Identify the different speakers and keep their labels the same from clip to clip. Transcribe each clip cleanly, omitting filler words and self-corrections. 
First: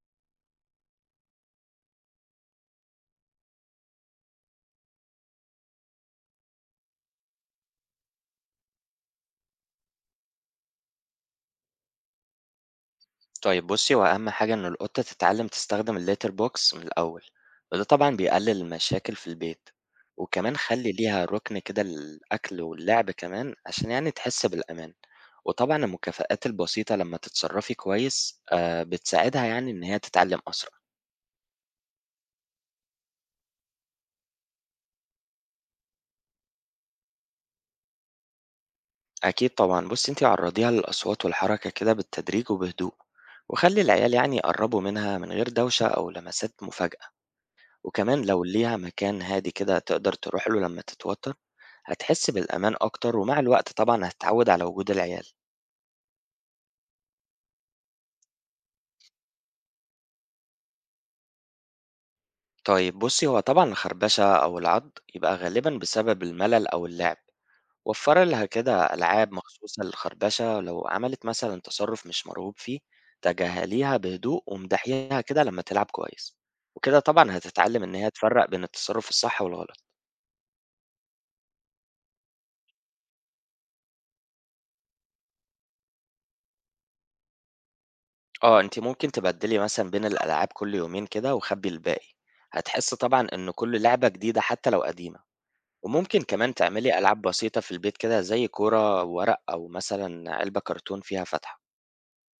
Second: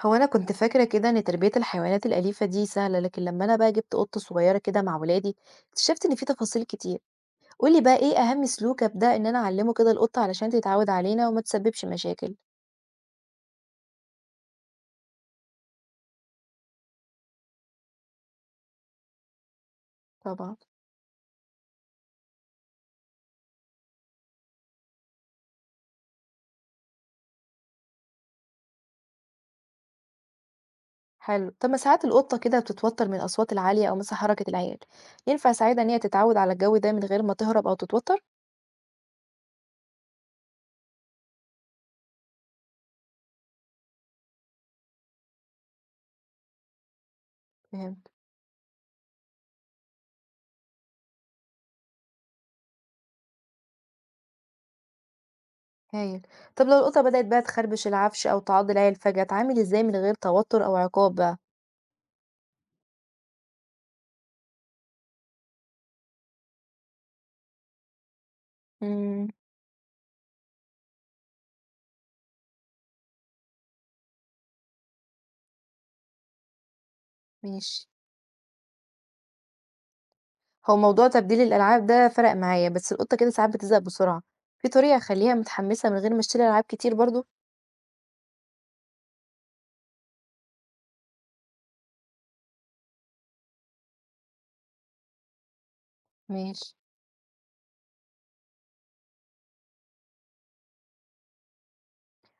Speaker 1: هو أنا كنت فاكرة كده إن تربية الحيوانات الأليفة دي سهلة، لكن لما أنا بقى جبت قطة صغيرة كده مع ولادي اكتشفت إن في تفاصيل كتير. قولي بقى إيه أهم سلوك أبدأ إن أنا أعلمه كده القطة علشان تتعود علينا وما تسببش مشاكل.
Speaker 2: طيب بُصّي، هو أهم حاجة إن القطة تتعلّم تستخدم الlitter box من الأول، وده طبعًا بيقلل المشاكل في البيت،
Speaker 1: طبعا.
Speaker 2: وكمان خلّي ليها رُكن كده للأكل واللعب كمان عشان يعني تحس بالأمان، وطبعًا المكافآت البسيطة لمّا تتصرّفي كويس بتساعدها يعني إن هي تتعلّم أسرع.
Speaker 1: حلو. طب ما ساعات القطة كده بتتوتر من الأصوات العالية أو مثلا حركة العيال، ينفع أساعدها إن هي تتعود على الجو ده من غير ما تهرب أو تتوتر؟
Speaker 2: أكيد طبعًا، بُصّي أنتِ عرّضيها للأصوات والحركة كده بالتدريج وبهدوء، وخلّي العيال يعني يقرّبوا منها من غير دوشة أو لمسات مفاجأة،
Speaker 1: فهمت.
Speaker 2: وكمان لو ليها مكان هادي كده تقدر تروح له لمّا تتوتر هتحس بالأمان أكتر ومع الوقت طبعًا هتتعود على وجود العيال.
Speaker 1: هايل. طب لو القطة بدأت بقى تخربش العفش أو تعض العيال فجأة، أتعامل إزاي من غير توتر أو عقاب بقى؟
Speaker 2: طيب بُصّي، هو طبعًا الخربشة أو العض يبقى غالبًا بسبب الملل أو اللعب، وفّري لها كده
Speaker 1: امم
Speaker 2: ألعاب مخصوصة للخربشة، ولو عملت مثلًا تصرُّف مش مرغوب فيه، تجاهليها بهدوء وامدحيها كده لمّا تلعب كويس، وكده طبعًا هتتعلّم
Speaker 1: ماشي.
Speaker 2: إن هي تفرّق بين التصرُّف الصح والغلط.
Speaker 1: هو موضوع تبديل الألعاب ده فرق معايا، بس القطة كده ساعات بتزهق بسرعة، في طريقة أخليها متحمسة من غير ما أشتري ألعاب كتير برضو؟
Speaker 2: آه، أنتِ ممكن تبدّلي مثلًا بين الألعاب كل يومين كده وخبّي الباقي، هتحس طبعًا إن كل لعبة جديدة حتى لو قديمة. وممكن كمان
Speaker 1: ماشي.
Speaker 2: تعملي ألعاب بسيطة في البيت كده زي كورة ورق أو مثلا علبة كرتون فيها فتحة.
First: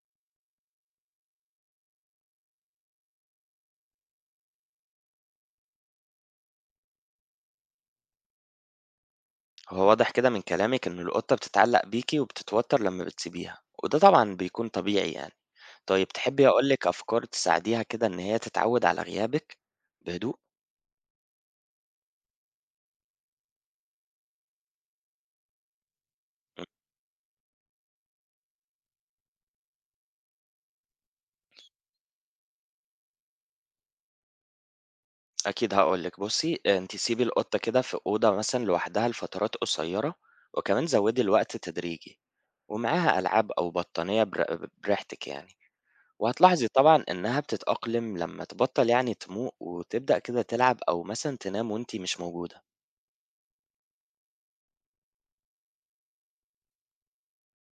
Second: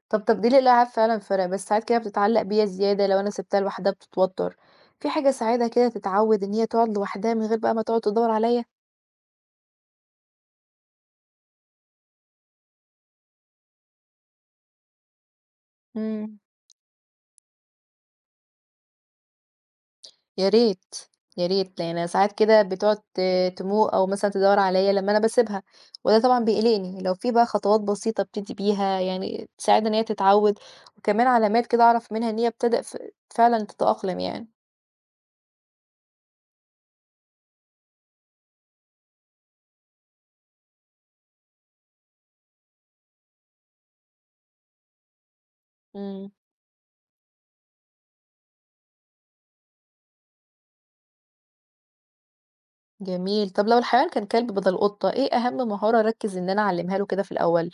Speaker 1: طب تبديل الألعاب فعلا فرق، بس ساعات كده بتتعلق بيا زيادة، لو أنا سبتها لوحدها بتتوتر. في حاجة أساعدها كده تتعود إن هي تقعد لوحدها من غير بقى ما تقعد تدور عليا؟
Speaker 2: هو واضح كده من كلامك إن القطة بتتعلق بيكي وبتتوتر لما بتسيبيها وده طبعا بيكون طبيعي يعني. طيب
Speaker 1: مم.
Speaker 2: تحبي أقولك أفكار تساعديها كده إن هي تتعود على غيابك بهدوء؟
Speaker 1: يا ريت، يا ريت، لإن أنا ساعات كده بتقعد تموق أو مثلًا تدوّر عليَّ لمّا أنا باسيبها، وده طبعًا
Speaker 2: مم.
Speaker 1: بيقلقني. لو في بقى خطوات بسيطة أبتدي بيها يعني تساعدها إن هي تتعوّد، وكمان علامات كده أعرف منها إن هي ابتدأ فعلًا تتأقلم يعني.
Speaker 2: أكيد هقولك بصي أنت سيبي القطة كده في أوضة مثلا لوحدها لفترات قصيرة، وكمان زودي الوقت تدريجي، ومعاها ألعاب أو بطانية بريحتك يعني.
Speaker 1: إمم.
Speaker 2: وهتلاحظي طبعًا إنها بتتأقلم لمّا تبطّل يعني تموق وتبدأ كده تلعب أو مثلًا تنام وأنتِ مش موجودة.
Speaker 1: جميل، طب لو الحيوان كان كلب بدل قطة، إيه أهم مهارة أركّز إن أنا أعلّمها له كده في الأول؟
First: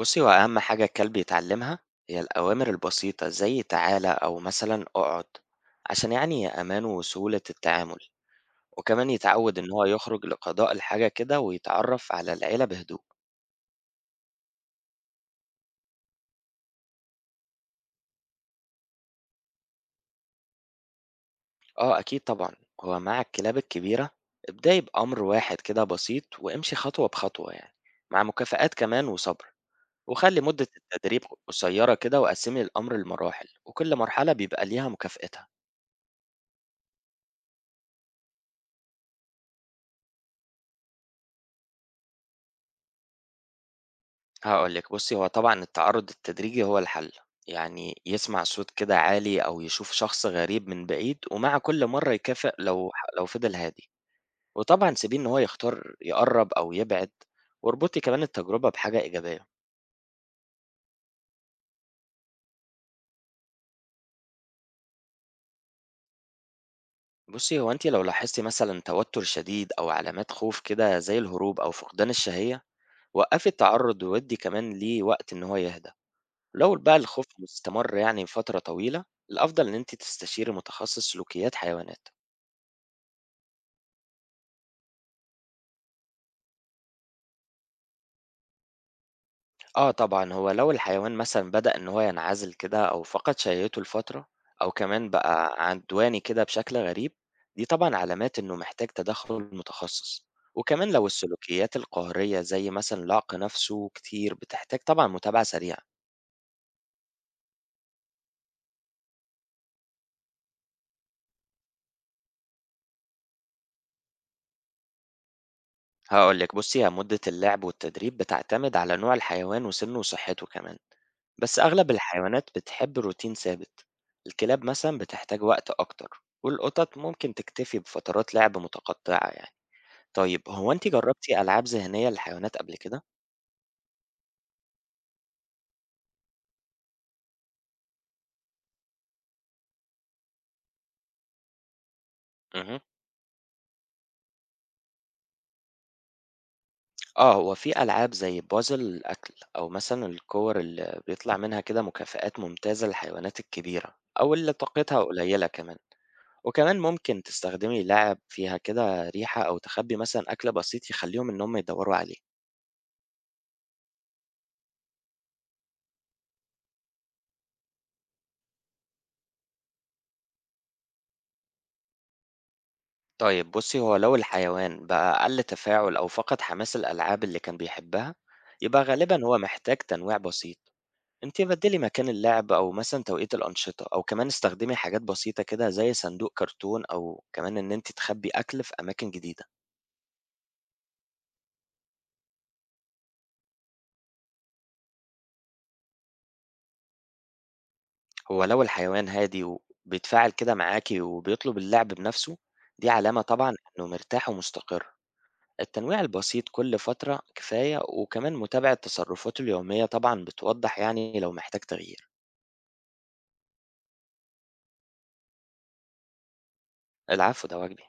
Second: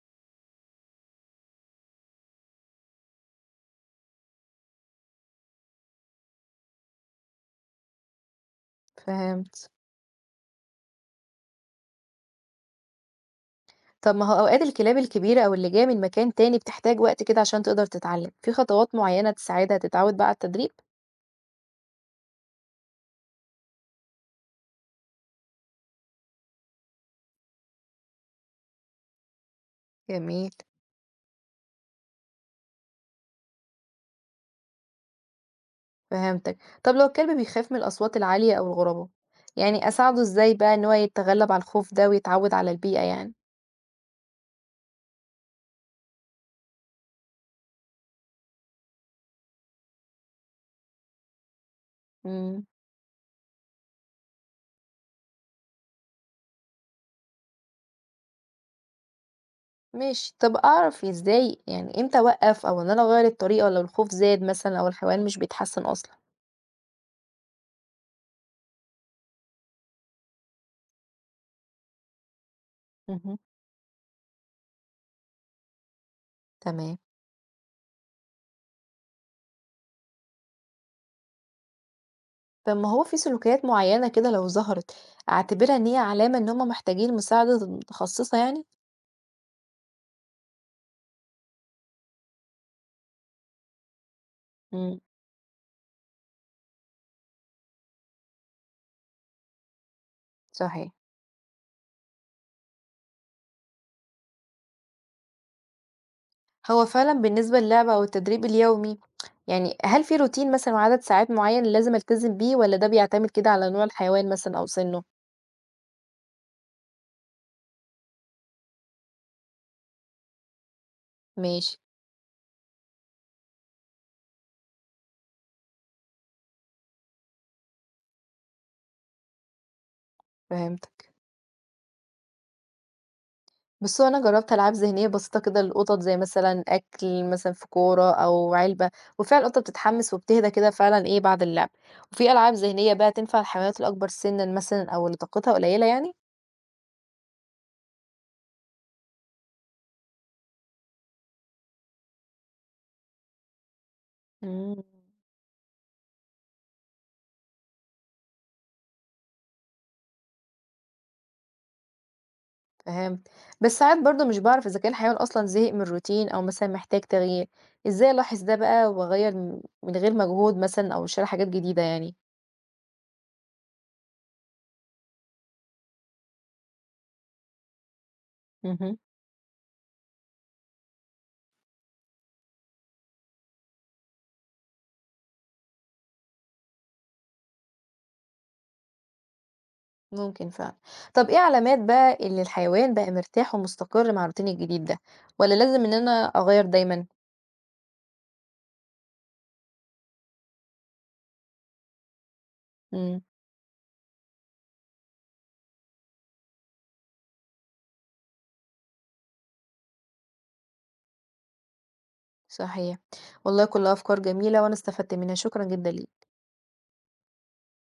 Speaker 2: بُصّي، هو أهم حاجة الكلب يتعلمها هي الأوامر البسيطة زي تعالَ أو مثلًا اقعد، عشان يعني أمان وسهولة التعامل، وكمان يتعوّد
Speaker 1: فهمت.
Speaker 2: إن هو يخرج لقضاء الحاجة كده ويتعرّف على العيلة بهدوء.
Speaker 1: طب ما هو أوقات الكلاب الكبيرة أو اللي جاية من مكان تاني بتحتاج وقت كده عشان تقدر تتعلّم، في خطوات معيّنة تساعدها تتعوّد بقى على التدريب؟
Speaker 2: آه، أكيد طبعًا، هو مع الكلاب الكبيرة ابدئي بأمر واحد كده بسيط وامشي خطوة بخطوة يعني، مع مكافآت كمان وصبر. وخلي
Speaker 1: جميل.
Speaker 2: مدة التدريب قصيرة كده وقسمي الأمر لمراحل وكل مرحلة بيبقى ليها مكافأتها.
Speaker 1: فهمتك. طب لو الكلب بيخاف من الأصوات العالية أو الغرباء، يعني أساعده إزاي بقى إن هو يتغلب على الخوف ده ويتعود على البيئة يعني؟
Speaker 2: هقولك بصي هو طبعا التعرض التدريجي هو الحل، يعني يسمع صوت كده عالي أو يشوف شخص غريب من بعيد ومع كل مرة يكافئ
Speaker 1: امم
Speaker 2: لو لو فضل هادي. وطبعا سيبيه إن هو يختار يقرب أو يبعد، واربطي كمان التجربة بحاجة إيجابية.
Speaker 1: ماشي، طب أعرف إزاي يعني إمتى أوقف أو إن أنا أغير الطريقة لو الخوف زاد مثلا أو الحيوان مش بيتحسن أصلا؟
Speaker 2: بصي هو أنت لو لاحظتي مثلا توتر شديد أو علامات خوف كده زي الهروب أو فقدان الشهية،
Speaker 1: مهم.
Speaker 2: وقفي التعرض وودي كمان ليه وقت إن هو يهدى. لو بقى
Speaker 1: تمام.
Speaker 2: الخوف مستمر يعني فترة طويلة، الأفضل إن أنت تستشيري متخصص سلوكيات حيوانات.
Speaker 1: طب ما هو في سلوكيات معينة كده لو ظهرت أعتبرها إن هي علامة إن هما محتاجين مساعدة متخصصة يعني؟
Speaker 2: آه طبعا هو لو الحيوان مثلا بدأ إن هو ينعزل كده أو فقد شهيته لفترة، أو
Speaker 1: امم
Speaker 2: كمان بقى عدواني كده بشكل غريب، دي طبعا علامات إنه محتاج تدخل متخصص.
Speaker 1: صحيح.
Speaker 2: وكمان لو السلوكيات القهرية زي مثلا العق نفسه كتير بتحتاج طبعا متابعة سريعة.
Speaker 1: هو فعلًا بالنسبة للعبة أو التدريب اليومي، يعني هل في روتين مثلًا وعدد ساعات معيّن لازم ألتزم بيه والّا ده بيعتمد كده على نوع الحيوان مثلًا أو سِنّه؟
Speaker 2: هاقول لِك بُصّي، هي مدة اللعب والتدريب بتعتمد على نوع الحيوان وسنه وصحته كمان، بس
Speaker 1: ماشي.
Speaker 2: أغلب الحيوانات بتحب روتين ثابت، الكلاب مثلًا بتحتاج وقت أكتر، والقطط ممكن تكتفي بفترات لعب متقطعة يعني. طيب هو أنتِ
Speaker 1: فهمتك.
Speaker 2: جربتِ ألعاب ذهنية للحيوانات قبل كده؟
Speaker 1: بُص، هو أنا جرّبت ألعاب ذهنية بسيطة كده للقطط زي مثلًا أكل مثلًا في كورة أو علبة، وفعلًا القطة بتتحمس وبتهدى كده فعلًا إيه بعد اللعب. وفي ألعاب
Speaker 2: اهم.
Speaker 1: ذهنية بقى تنفع الحيوانات الأكبر سِنًا مثلًا أو اللي طاقتها قليلة يعني؟
Speaker 2: آه، هو في ألعاب زي puzzle الأكل أو مثلًا الكور اللي بيطلع منها كده مكافآت ممتازة للحيوانات الكبيرة أو اللي
Speaker 1: إمم.
Speaker 2: طاقتها قليلة كمان. وكمان ممكن تستخدمي لاعب فيها كده ريحة أو تخبي مثلا أكلة بسيط يخليهم إن هم يدوروا عليه.
Speaker 1: فهمت. بس ساعات برضه مش باعرف إذا كان الحيوان أصلًا زهق من الروتين أو مثلًا محتاج تغيير، إزاي ألاحظ ده بقى وأغيّر من غير مجهود مثلًا أو أشتري حاجات جديدة يعني؟
Speaker 2: طيب بصي هو لو الحيوان بقى أقل تفاعل أو فقد حماس الألعاب اللي كان بيحبها، يبقى
Speaker 1: اهم،
Speaker 2: غالبا هو محتاج تنويع بسيط. انت بدلي مكان اللعب أو مثلا توقيت الأنشطة أو كمان استخدمي حاجات بسيطة كده زي صندوق كرتون أو كمان إن انت تخبي أكل في أماكن جديدة.
Speaker 1: ممكن فعلًا. طَب إيه علامات بقى إن الحيوان بقى مرتاح ومستقر مع الروتين الجديد ده، والّا لازم إن أنا أغيّر دايمًا؟
Speaker 2: هو لو الحيوان هادي وبيتفاعل كده معاكي وبيطلب اللعب بنفسه، دي
Speaker 1: إمم.
Speaker 2: علامة طبعا إنه مرتاح ومستقر. التنويع البسيط كل فترة كفاية وكمان متابعة تصرفاته اليومية طبعا بتوضح يعني لو محتاج تغيير.
Speaker 1: صحيح. والله كلّها أفكار جميلة وأنا استفدت منها، شكرًا جدًا ليك.
Speaker 2: العفو ده واجبي.